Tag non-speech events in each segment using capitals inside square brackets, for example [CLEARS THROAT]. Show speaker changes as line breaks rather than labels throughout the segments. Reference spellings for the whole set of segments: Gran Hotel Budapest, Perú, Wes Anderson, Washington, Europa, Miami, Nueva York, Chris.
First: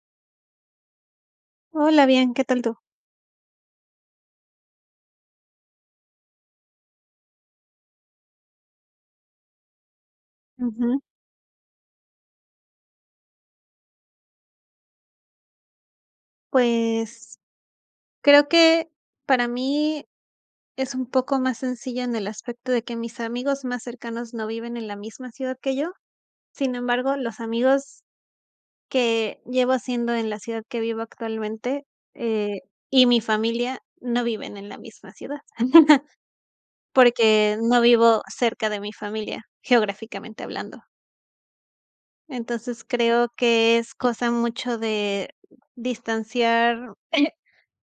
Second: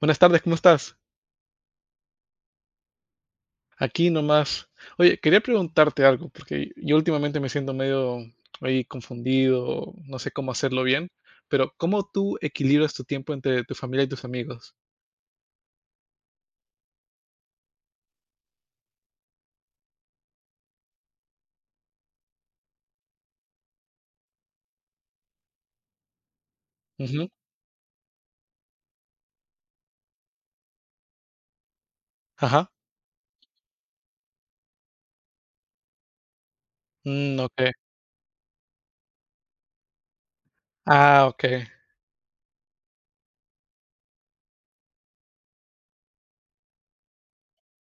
Buenas tardes, ¿cómo estás?
Hola, bien, ¿qué tal tú?
Aquí nomás. Oye, quería preguntarte algo, porque yo últimamente me siento medio ahí confundido, no sé cómo hacerlo
Ujú.
bien, pero ¿cómo tú equilibras tu tiempo entre tu familia y tus amigos?
Pues, creo que para mí es un poco más sencillo en el aspecto de que mis amigos más cercanos no viven en la misma ciudad que yo. Sin embargo,
Ujú.
los amigos que llevo haciendo en la ciudad que vivo actualmente, eh,
Ajá.
y mi familia no viven en la misma ciudad, [LAUGHS]
Mm,
porque
ok.
no vivo cerca de mi familia, geográficamente hablando.
Ah, ok.
Entonces, creo que es cosa mucho de distanciar [CLEARS THROAT]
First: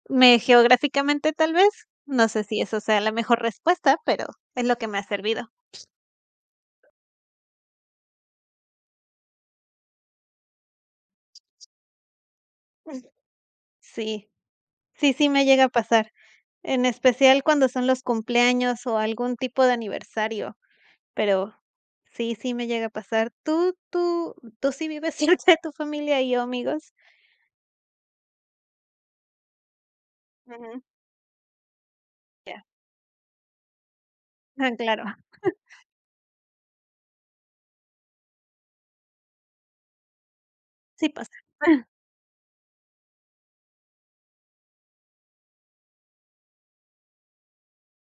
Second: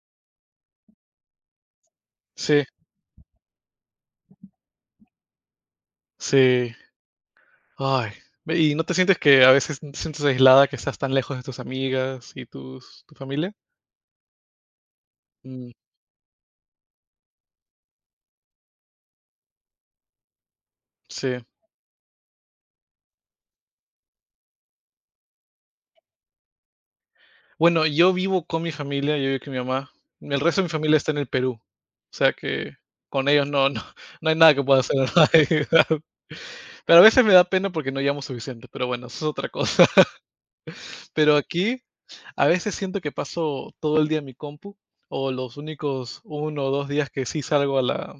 me geográficamente, tal vez, no sé si
Sí,
eso sea la mejor respuesta, pero es lo que me ha servido.
sí. Ay, ve, ¿y no te sientes que a veces te sientes aislada, que estás tan lejos de tus amigas y tu familia?
Sí, sí, sí me llega a
Mm,
pasar, en especial cuando son los cumpleaños o algún tipo de aniversario,
sí.
pero sí, sí me llega a pasar. ¿Tú sí vives [LAUGHS] cerca de tu familia y o amigos?
Bueno, yo vivo con mi familia, yo vivo con mi mamá. El resto de mi
Ujú,
familia está en el Perú. O sea
ya.
que con ellos no no hay nada que
Ah,
pueda hacer,
claro,
[LAUGHS] ¿no? Pero a veces me da pena porque no llamo suficiente, pero bueno, eso es otra cosa. [LAUGHS]
sí pasa.
Pero aquí,
[LAUGHS]
a veces siento que paso todo el día en mi compu, o los únicos uno o 2 días que sí salgo a la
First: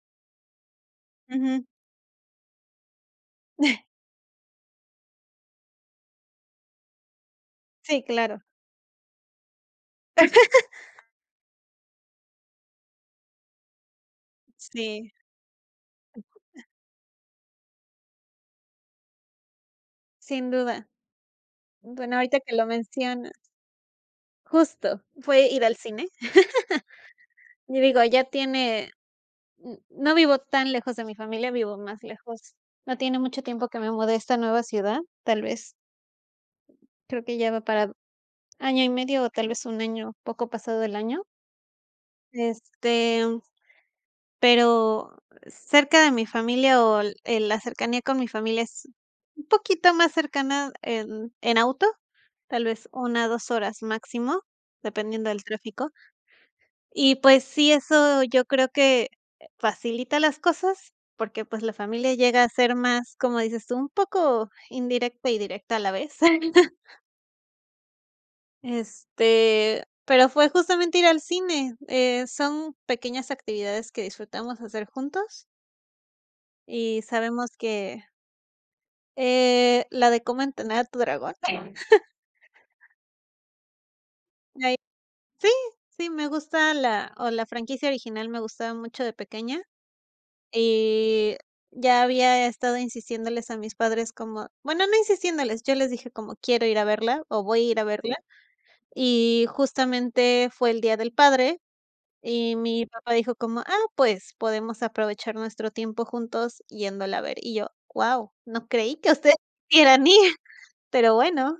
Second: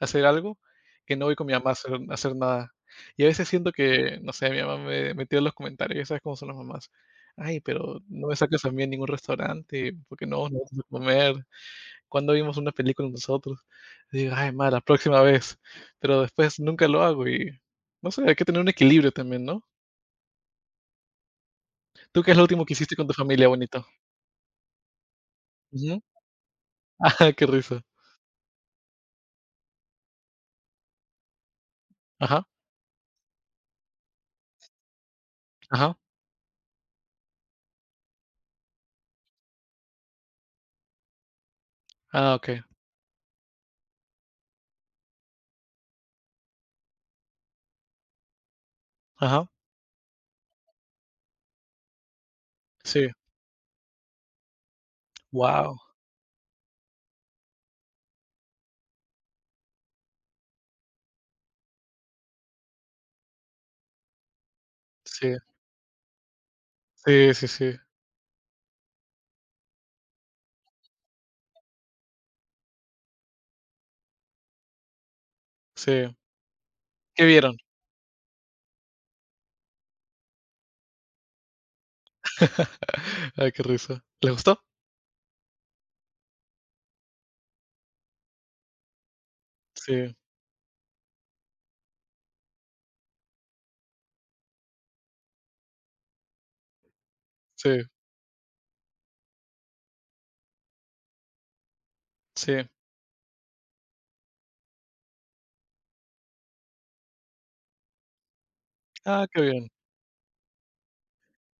hacer algo, que no voy con mi
Ujú.
mamá a hacer nada. Y a veces siento
[LAUGHS]
que, no sé, mi mamá me metió en los comentarios, ya sabes cómo son las mamás. Ay, pero
Sí,
no me
claro.
sacas a mí a ningún restaurante, porque no, no vamos a comer. ¿Cuándo vimos una película nosotros? Y digo, ay, ma, la
Sí,
próxima vez. Pero después nunca lo hago y no sé, hay que tener un equilibrio también, ¿no?
sin duda. Bueno,
¿Tú qué es
ahorita
lo
que
último
lo
que hiciste con tu
mencionas,
familia, bonito?
justo, ¿fue ir al
Ujú.
cine?
[LAUGHS] Ajá, qué
Y
risa.
digo, ya tiene n no vivo tan lejos de mi familia, vivo más
Ajá,
lejos. No tiene mucho tiempo que me mudé a esta nueva ciudad, tal vez,
ajá.
creo que ya va para año y medio, o tal vez un año, poco pasado el año.
Ah, okey.
Este, pero cerca de mi familia, o l la cercanía con mi familia es un
Ajá.
poquito más cercana en auto, tal vez
Sí.
una 2 horas máximo, dependiendo del
Wow.
tráfico. Y pues sí, eso yo creo que facilita las cosas, porque pues la familia llega a ser más, como dices tú, un poco indirecta
Sí.
y directa a la vez. [LAUGHS]
Sí, sí, sí,
Este, pero fue justamente ir al cine. Son pequeñas actividades que disfrutamos hacer juntos
sí.
y
¿Qué vieron?
sabemos que la de cómo entrenar a tu dragón. [LAUGHS]
[LAUGHS] Ay, qué risa. ¿Les gustó?
Ay, sí, sí, me gusta la, o la franquicia original me gustaba mucho de pequeña.
Sí,
Y ya había estado insistiéndoles a mis padres como bueno, no insistiéndoles, yo les dije como: "Quiero ir a verla o voy a ir
sí,
a verla". Sí. Y justamente fue el Día del Padre, y
sí.
mi papá dijo como: "Ah, pues podemos aprovechar nuestro tiempo juntos yéndola a ver". Y yo: wow no creí que
Ah,
ustedes
qué bien.
quisieran ir", [LAUGHS] pero bueno.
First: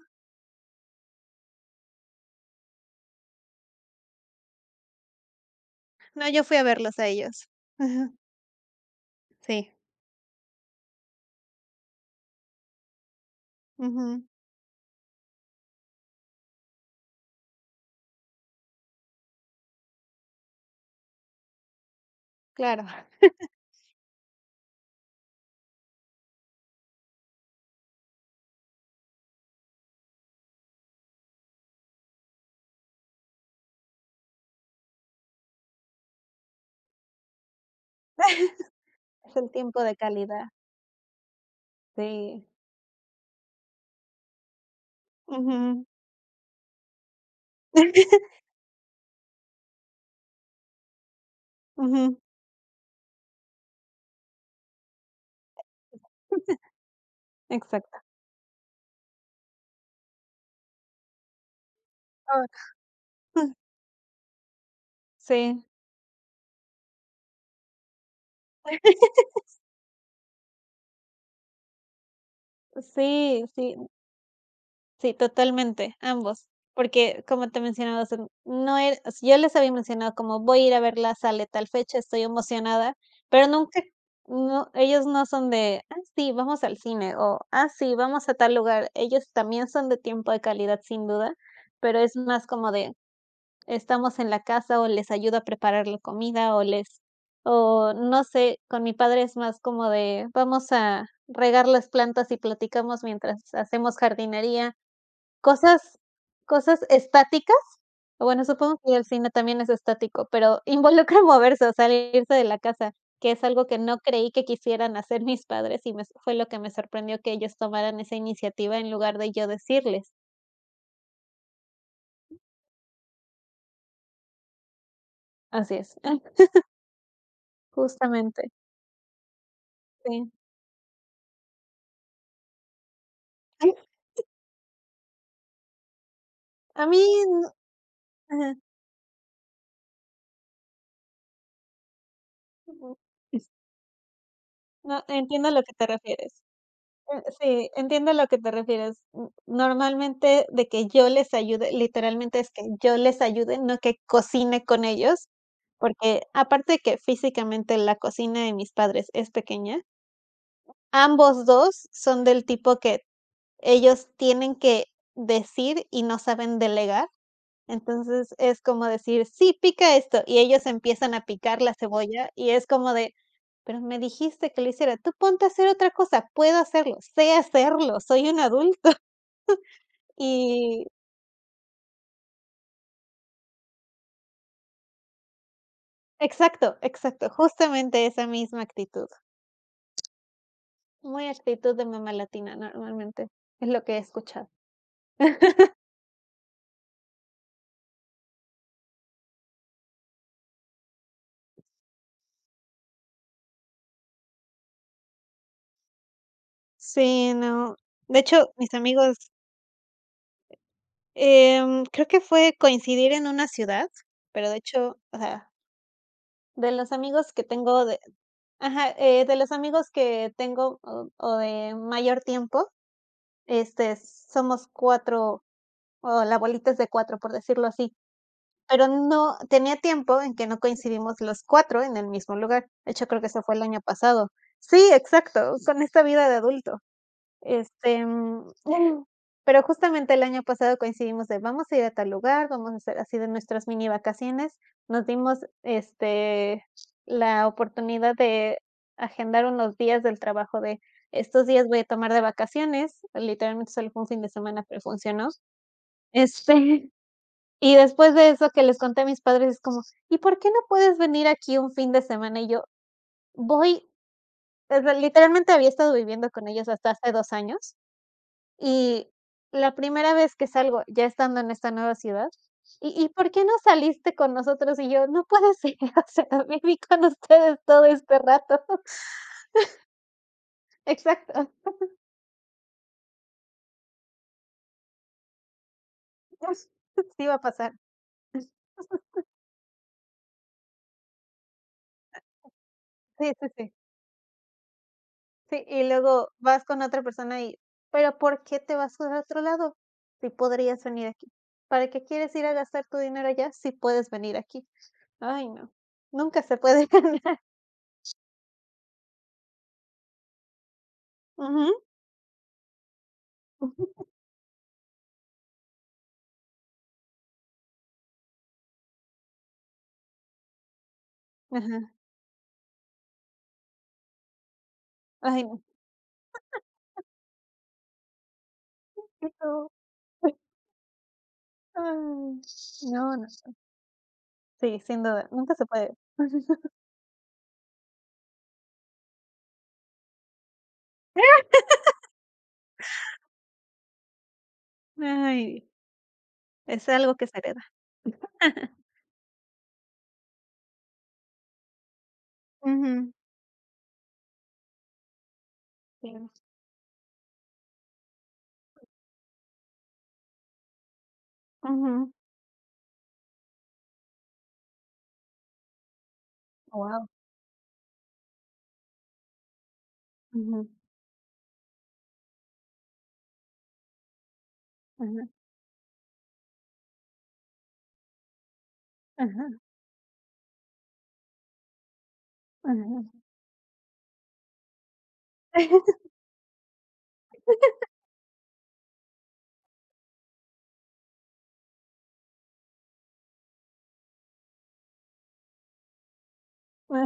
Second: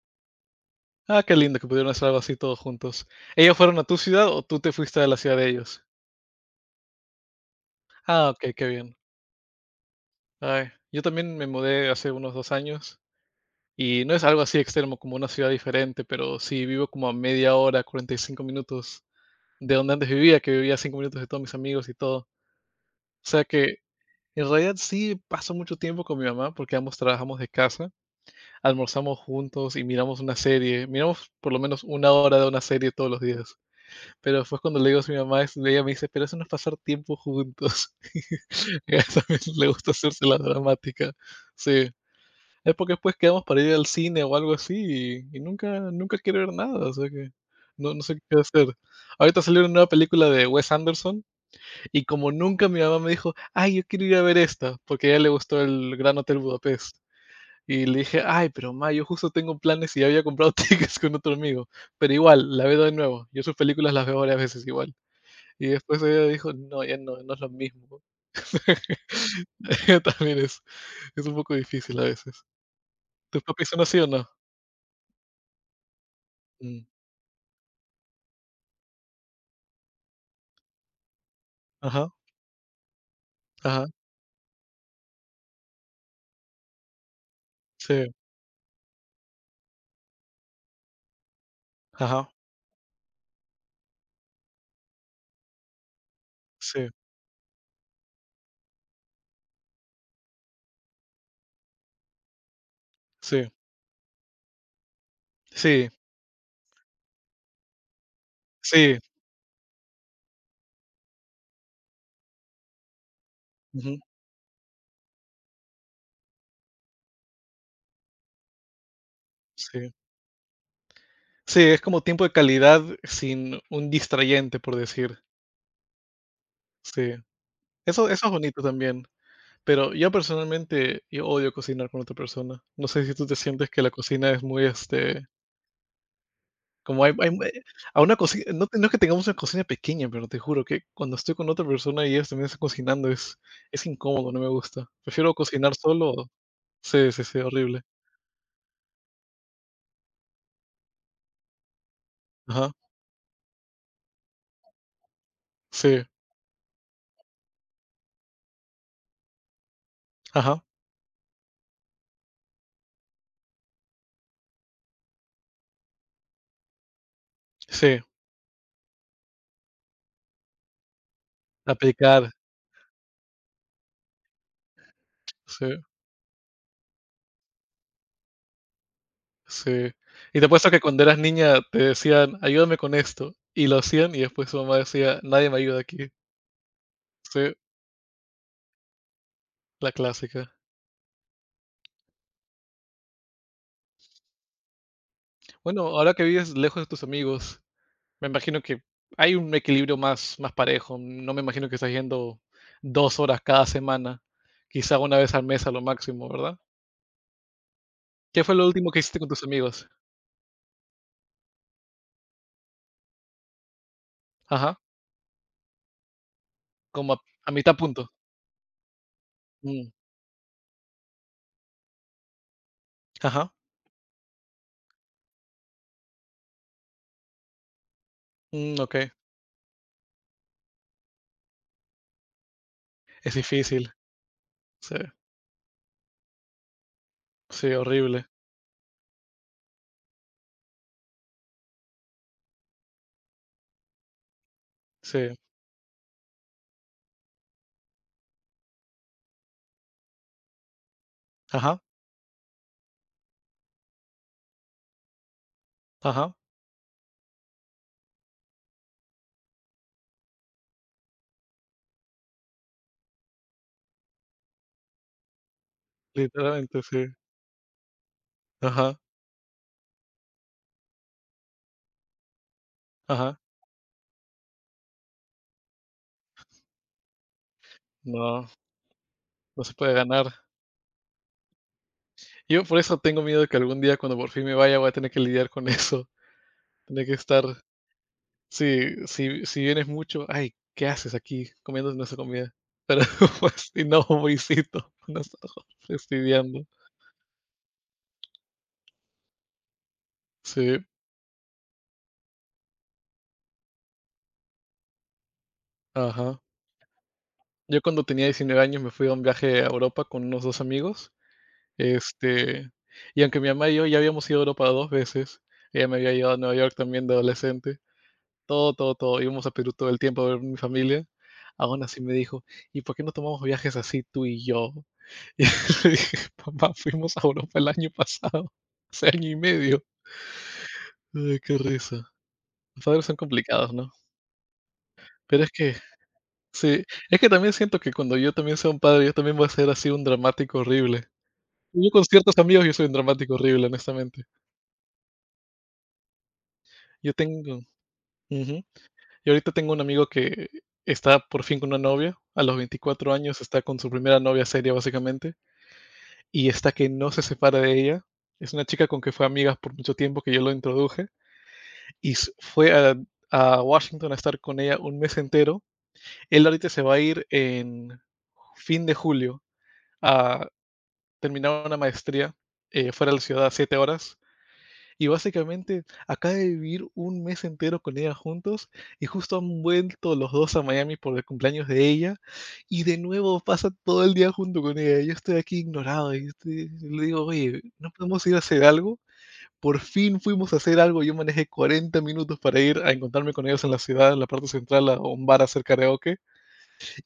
Ah, qué lindo que pudieron hacer algo así todos juntos. ¿Ellos fueron a tu ciudad o tú te fuiste a la ciudad de ellos?
No, yo fui a verlos a ellos. Ujú.
Ah, okey, qué bien.
Sí.
Ay, yo también me mudé hace unos 2 años, y no es
Ujú.
algo así extremo, como una ciudad diferente, pero sí vivo como a media hora, 45 minutos de donde antes vivía, que vivía a 5 minutos de todos mis amigos y todo.
Claro.
O sea que, en realidad sí paso mucho tiempo con mi mamá, porque ambos trabajamos de casa. Almorzamos juntos y miramos una serie. Miramos por lo menos una hora de una serie todos los días. Pero después cuando le digo a mi mamá, ella me dice, pero eso no es pasar tiempo juntos.
[LAUGHS]
[LAUGHS] Ella
Es
también
el
le
tiempo
gusta
de
hacerse la
calidad.
dramática. Sí.
Sí.
Es porque después quedamos para ir al cine o algo así y,
Ujú.
nunca quiere ver nada. O sea que no, no sé
[LAUGHS]
qué hacer. Ahorita salió una nueva película de Wes Anderson y
Ujú.
como nunca mi mamá me dijo, ay, yo quiero ir a ver esta, porque a ella le gustó el Gran Hotel Budapest. Y
Exacto.
le dije: "Ay, pero ma, yo justo tengo planes y ya había comprado [LAUGHS] tickets con otro amigo". Pero
Ah.
igual, la veo de nuevo. Yo sus
[LAUGHS]
películas las veo varias veces igual. Y
Sí,
después ella dijo: "No, ya no, no es lo mismo". [LAUGHS] También es un poco difícil a veces. ¿Tus
sí,
papis
sí,
son así o no?
sí, totalmente, ambos.
Mm.
Porque como te mencionaba, o sea, no era o sea, yo les había mencionado como voy a ir a verla, sale tal fecha,
Ajá,
estoy emocionada, pero nunca,
ajá,
no, ellos no son de, ah, sí, vamos al cine o, ah, sí,
sí,
vamos a tal lugar. Ellos también son de tiempo de calidad, sin duda, pero es
ajá,
más como de estamos en la casa o les ayudo a preparar la comida o
sí,
les o no sé, con mi padre es más como de vamos a regar las plantas y platicamos mientras
sí,
hacemos jardinería,
sí,
cosas cosas estáticas. O bueno, supongo que
sí,
el cine también es estático, pero involucra [LAUGHS] moverse, o salirse de la casa, que es algo que no
ujú,
creí que quisieran hacer mis padres y me fue lo que me sorprendió que ellos tomaran esa iniciativa en lugar de yo
sí.
decirles.
Sí, es como tiempo de calidad sin un distrayente, por decir.
Así es, [LAUGHS]
Sí. Eso es
justamente,
bonito también. Pero yo
sí.
personalmente, yo odio cocinar con otra persona. No sé si tú te sientes que la cocina es muy,
A mí.
como hay mue a una cocina,
Ajá.
no es que tengamos una cocina pequeña, pero te juro que cuando estoy con otra persona y ellos también están
Ujú.
cocinando es incómodo, no me gusta.
No,
Prefiero
entiendo a lo que
cocinar
te
solo.
refieres.
Sí, sí, sí,
Sí,
horrible.
entiendo a lo que te refieres. N normalmente, de que yo les ayude, literalmente es que
Ajá,
yo les ayude, no que cocine con ellos,
sí,
porque aparte de que físicamente la cocina de mis padres es pequeña,
ajá,
ambos 2 son del tipo que ellos tienen que decir y no saben delegar.
sí,
Entonces, es como decir: "Sí, pica esto", y ellos empiezan a picar la
aplicar,
cebolla, y es como de: "Pero me dijiste que lo hiciera, tú ponte a
sí,
hacer otra cosa, puedo hacerlo, sé hacerlo, soy un adulto". [LAUGHS]
sí. Y te apuesto que
Y
cuando eras niña te decían: "Ayúdame con esto", y lo hacían, y después tu mamá decía: "Nadie me ayuda aquí".
exacto, exacto,
Sí,
justamente esa misma actitud,
la clásica.
muy actitud de mamá latina normalmente, es lo que he escuchado.
Bueno, ahora que vives lejos de tus amigos, me imagino que hay un equilibrio más parejo. No me imagino que estás yendo dos horas cada semana, quizá una vez al mes a lo máximo, ¿verdad?
Sí, no. De
¿Qué
hecho,
fue lo
mis
último que
amigos,
hiciste con tus amigos?
creo que fue coincidir en una ciudad, pero de
Ajá,
hecho, o sea, de los
como
amigos que
a mitad
tengo de
punto.
ajá, de los amigos
Mm,
que tengo o de mayor tiempo,
ajá,
este, somos 4 o la bolita es de 4 por decirlo así,
mm,
pero
ok.
no tenía tiempo en que no coincidimos los 4 en el mismo lugar. De hecho, creo que
Es
eso fue el año
difícil,
pasado. Sí,
sí,
exacto, con esta vida de adulto.
sí,
Este,
horrible,
mm, [LAUGHS] pero justamente el año pasado coincidimos de vamos a ir a tal lugar, vamos a hacer así de nuestras mini vacaciones. Nos
sí.
dimos, este, la oportunidad de agendar unos días del trabajo de estos días
Ajá,
voy a tomar de vacaciones, literalmente solo fue un fin de semana, pero funcionó.
ajá,
Este, y después de eso que les conté a mis padres, es como, ¿y por qué no puedes venir aquí un fin de semana? Y yo voy, o sea, literalmente había estado viviendo con ellos
literalmente,
hasta
sí.
hace 2 años.
Ajá,
Y la primera vez que salgo, ya estando en esta nueva ciudad: "¿Y por
ajá.
qué no saliste con nosotros?". Y yo: "No puede ser, [LAUGHS] o sea, viví con ustedes todo este
No,
rato". [LAUGHS]
no se puede ganar.
Exacto.
Yo por eso tengo miedo de que algún día cuando por fin me vaya voy a tener que lidiar con [LAUGHS] eso.
[LAUGHS]
Tener que
Sí va a
estar
pasar.
sí, si si vienes mucho, ay, ¿qué haces aquí comiendo nuestra comida? Pero
Sí,
[LAUGHS]
sí,
pues,
sí.
si no, pobrecito, [LAUGHS] nos
Sí, y luego vas
fastidiando.
con otra persona y: "¿Pero por qué te vas a otro lado? Si
Sí,
podrías venir aquí. ¿Para qué quieres ir a gastar tu dinero allá si puedes venir aquí?". Ay, no.
ajá.
Nunca se puede [LAUGHS] ganar.
Yo cuando tenía 19 años me fui a un viaje a Europa con unos 2 amigos,
Ujú,
este, y aunque mi mamá y yo ya
ujú.
habíamos ido a Europa 2 veces, ella me había llevado a Nueva York también de adolescente, todo, íbamos a Perú todo el tiempo a ver mi familia,
Ajá.
aún así me dijo: "¿Y por qué no tomamos viajes así tú y yo?".
Ay,
Y
no.
[LAUGHS] le dije: "Papá, fuimos a Europa el año pasado, hace
¿Y
año y
tú?
medio". Ay, qué risa.
Ay,
Los
no,
padres son
no.
complicados, ¿no?
Sí, sin duda,
Pero es
nunca se
que
puede.
sí, es que también siento que cuando yo también sea un padre, yo también voy a ser así un dramático horrible. Yo con ciertos amigos, yo soy un dramático horrible, honestamente.
Ay, es
Yo
algo que se
tengo
hereda.
ujú.
[LAUGHS]
Yo ahorita tengo un amigo que está por fin con una novia, a los 24
Ujú,
años está con su primera novia seria, básicamente,
sí.
y está que no se separa de ella. Es una chica con que fue amigas por mucho tiempo, que yo lo introduje. Y
Ujú.
a Washington a estar con ella un mes entero. Él ahorita se va a
Guau.
ir en fin de julio a
Ujú.
terminar una maestría fuera de la ciudad, 7 horas. Y
Ajá,
básicamente acaba de vivir un mes entero con ella juntos y justo han
ajá,
vuelto los dos a Miami por el cumpleaños de ella y de
ajá.
nuevo pasa todo el día junto con ella. Yo estoy aquí
[LAUGHS]
ignorado y le digo, oye, ¿no podemos ir a hacer algo? Por fin fuimos a hacer algo. Yo manejé 40 minutos para ir a encontrarme con ellos en la ciudad, en la parte central, a un bar a hacer karaoke.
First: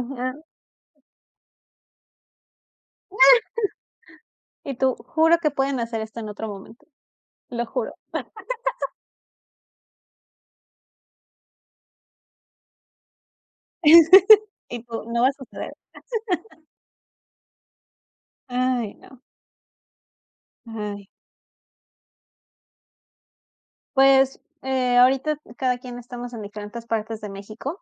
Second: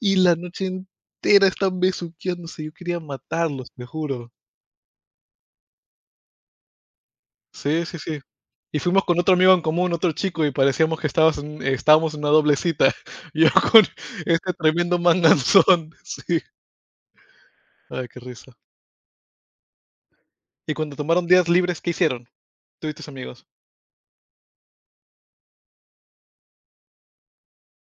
Y la noche entera están besuqueándose. Yo quería matarlos, te juro.
Y tú, juro que pueden hacer esto en otro momento, lo
Sí,
juro.
sí, sí. Y fuimos con otro amigo en común, otro chico, y parecíamos que estabas en estábamos en una doble cita. [LAUGHS] Yo con
[LAUGHS]
este
Y
tremendo
tú, no va a suceder.
manganzón. [LAUGHS] Sí. Ay, qué risa.
Ay, no.
Y cuando
Ay.
tomaron días libres, ¿qué hicieron? Tú y tus amigos.
Pues, ahorita cada quien estamos en diferentes partes de México,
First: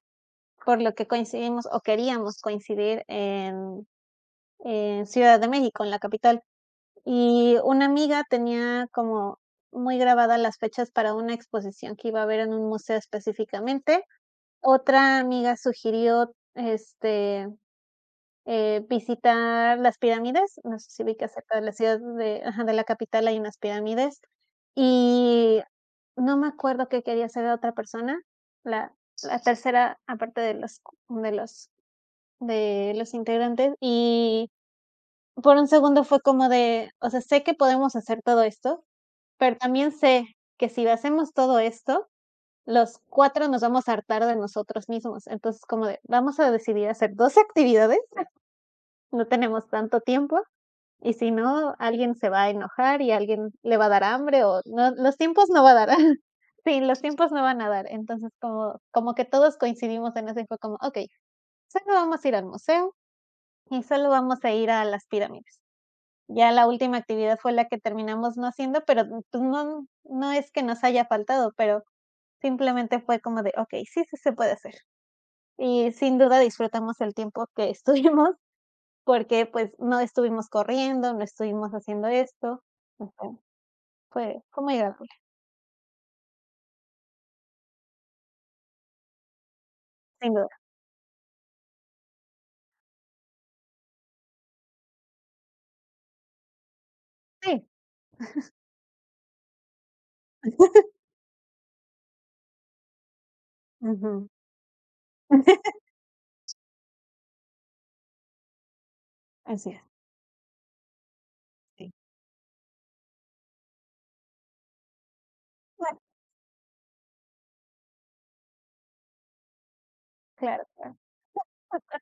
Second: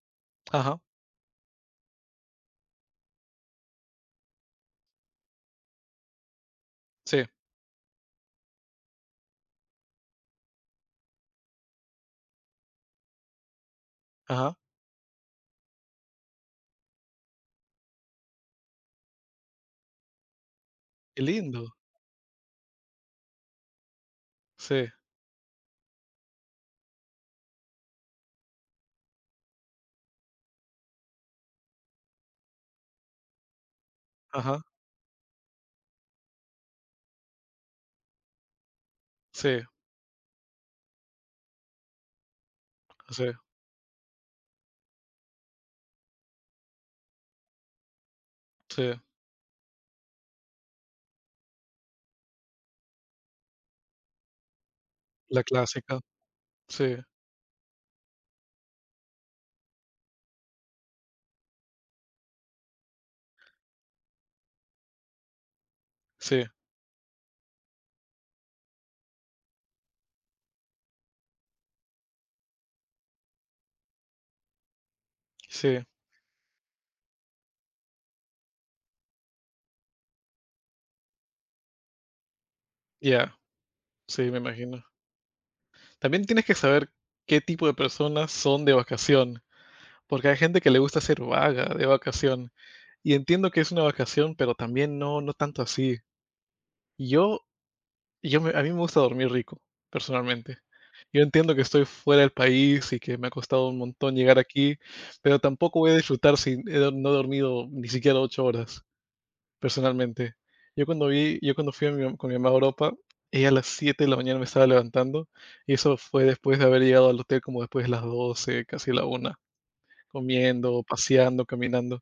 Ajá.
por lo que coincidimos o queríamos coincidir en Ciudad de México, en la capital.
Sí.
Y una amiga tenía como muy grabadas las fechas para una exposición que iba a haber en un museo específicamente.
Ajá.
Otra amiga sugirió, este, visitar las pirámides. No sé si vi
Qué
que cerca de la
lindo.
ciudad de ajá, de la capital hay unas pirámides.
Sí.
Y no me acuerdo qué quería hacer la otra persona, la la tercera, aparte de los de los integrantes. Y
Ajá.
por un segundo fue como de, o sea, sé que podemos hacer todo esto, pero
Sí.
también sé que si hacemos todo esto, los
Sí.
cuatro nos vamos a hartar de nosotros mismos. Entonces, como de, vamos a decidir hacer 2 actividades,
Sí.
no tenemos tanto tiempo, y si no, alguien se va a enojar y alguien le va a dar hambre o no, los
La
tiempos no va a dar.
clásica,
[LAUGHS] Sí,
sí,
los tiempos no van a dar. Entonces, como que todos coincidimos en eso y fue como: "Okey, solo vamos a ir al museo y solo vamos a ir a las pirámides".
sí,
Ya la última actividad fue la que terminamos no haciendo, pero, pues, no no es que nos haya faltado, pero simplemente fue como de: "Okey, sí, sí se puede hacer".
sí,
Y sin duda disfrutamos el tiempo que [LAUGHS] estuvimos, porque, pues, no estuvimos corriendo, no estuvimos haciendo esto. O sea,
ya, sí, me
fue muy
imagino.
agradable,
También tienes que saber qué tipo de personas son de vacación, porque
sin
hay
duda.
gente que le gusta ser vaga de vacación, y entiendo que es una vacación, pero también no tanto así. Yo
Sí.
yo me a mí me gusta dormir rico, personalmente.
[LAUGHS]
Yo entiendo que estoy fuera del país y que me ha costado un montón
Ujú.
llegar aquí, pero tampoco
[LAUGHS]
voy a disfrutar si no he dormido ni siquiera 8 horas.
Así es,
Personalmente, yo cuando fui
sí.
a mi mam con mi mamá a Europa, ella a las 7 de la mañana me estaba levantando, y eso
Bueno,
fue después de haber llegado al hotel como después de las 12 casi la una
claro,
comiendo,
claro.
paseando, caminando.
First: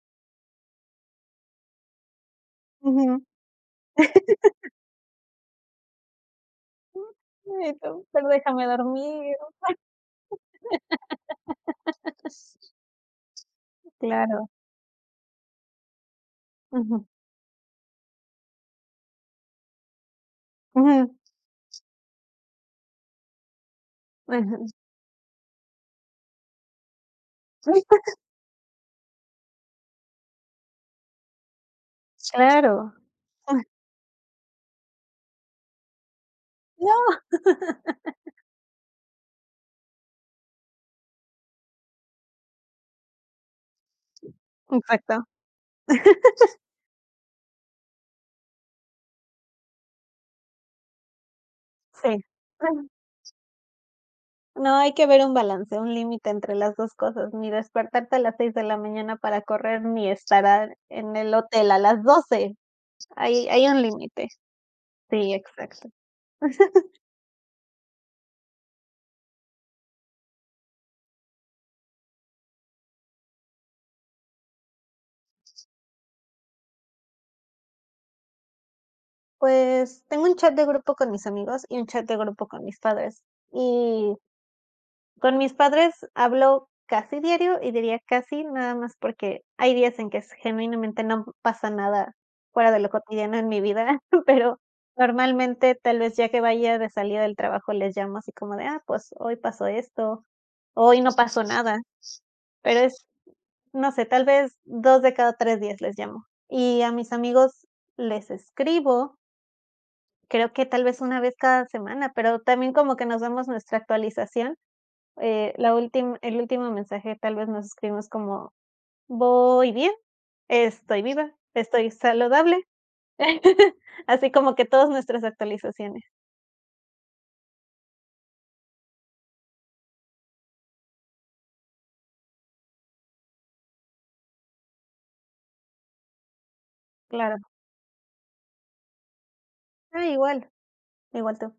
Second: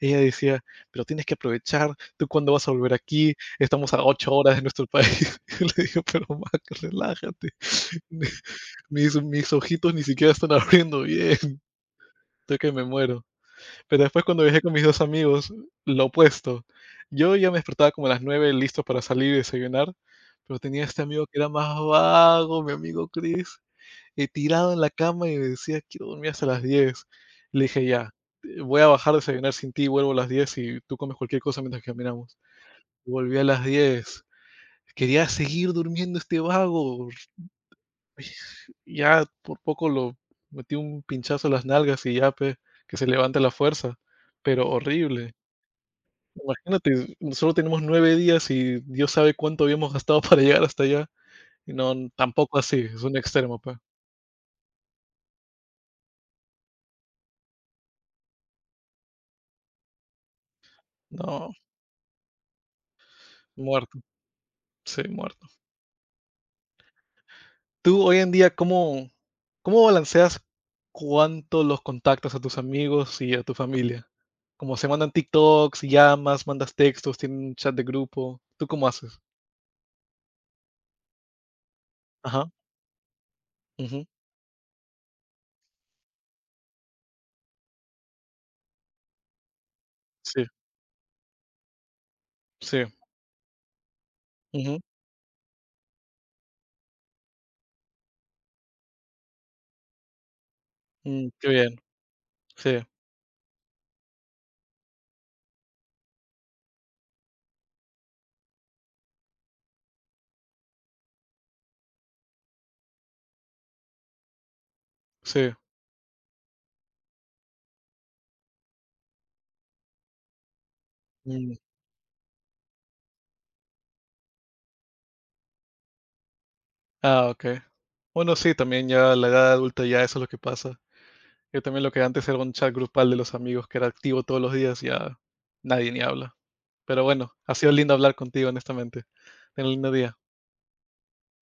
Ella decía: "Pero tienes que aprovechar, ¿tú cuándo vas a volver
Ujú.
aquí? Estamos a 8 horas de nuestro país". [LAUGHS] Yo le digo: "Pero ma,
[LAUGHS]
relájate,
Ay, no, pero
[LAUGHS]
déjame dormir.
mis ojitos ni siquiera están [LAUGHS] abriendo bien, estoy que
[LAUGHS]
me muero". Pero después cuando
Claro.
viajé con mis 2 amigos, lo opuesto.
Ujú.
Yo ya me despertaba como a las 9 listo para salir y desayunar, pero tenía este
Ujú.
amigo que era más vago, mi amigo Chris,
Ujú.
tirado en la cama y me decía: "Quiero dormir hasta las diez". Le dije:
[LAUGHS]
"Ya, voy a bajar a desayunar sin ti, vuelvo a las diez y tú comes cualquier cosa mientras caminamos".
Claro.
Volví a las diez. Quería seguir durmiendo este vago.
No.
[SIGHS] Ya por poco lo metí un pinchazo en las nalgas y ya, pues, que se levante la fuerza, pero
Exacto.
horrible. Imagínate, solo tenemos 9 días y Dios sabe cuánto habíamos gastado para llegar hasta allá. Y no,
Sí.
tampoco así, es un extremo, pues.
No, hay que ver un balance, un límite entre las 2 cosas, ni despertarte a las 6 de la mañana para correr, ni estar a en el
No,
hotel a las 12. Hay un
muerto,
límite.
sí,
Sí,
muerto.
exacto. [LAUGHS]
Tú hoy en día, ¿cómo, cómo balanceas cuánto los contactas a tus amigos y a tu familia? Como se mandan TikToks, llamas, mandas textos, tienen un chat de grupo. ¿Tú cómo haces?
Pues, tengo un chat de grupo con mis amigos y un chat de grupo
Ajá,
con mis padres,
ujú,
y con mis padres hablo casi diario y diría casi, nada más porque hay días en que s
sí,
genuinamente no pasa nada fuera de
sí,
lo cotidiano en mi vida, [LAUGHS] pero
ujú,
normalmente, tal vez ya que vaya de salida del trabajo, les llamo así como de: "Ah, pues hoy pasó esto, hoy no
mm,
pasó
qué bien,
nada",
sí,
pero es, no sé, tal vez 2 de cada 3 días les llamo. Y a mis amigos les escribo, creo que tal vez una vez cada semana, pero también como que nos damos nuestra actualización
sí,
la última el último mensaje tal vez nos escribimos como: "Voy bien, estoy viva,
mm,
estoy saludable". [LAUGHS] Así como que todas nuestras actualizaciones,
ah, okey. Bueno, sí, también ya la edad adulta ya eso es lo que pasa. Yo también lo que antes era un chat grupal de los amigos que era activo todos los días, ya nadie ni habla. Pero bueno,
claro.
ha sido lindo hablar contigo, honestamente. Ten un lindo
Ah,
día.
igual, igual tú.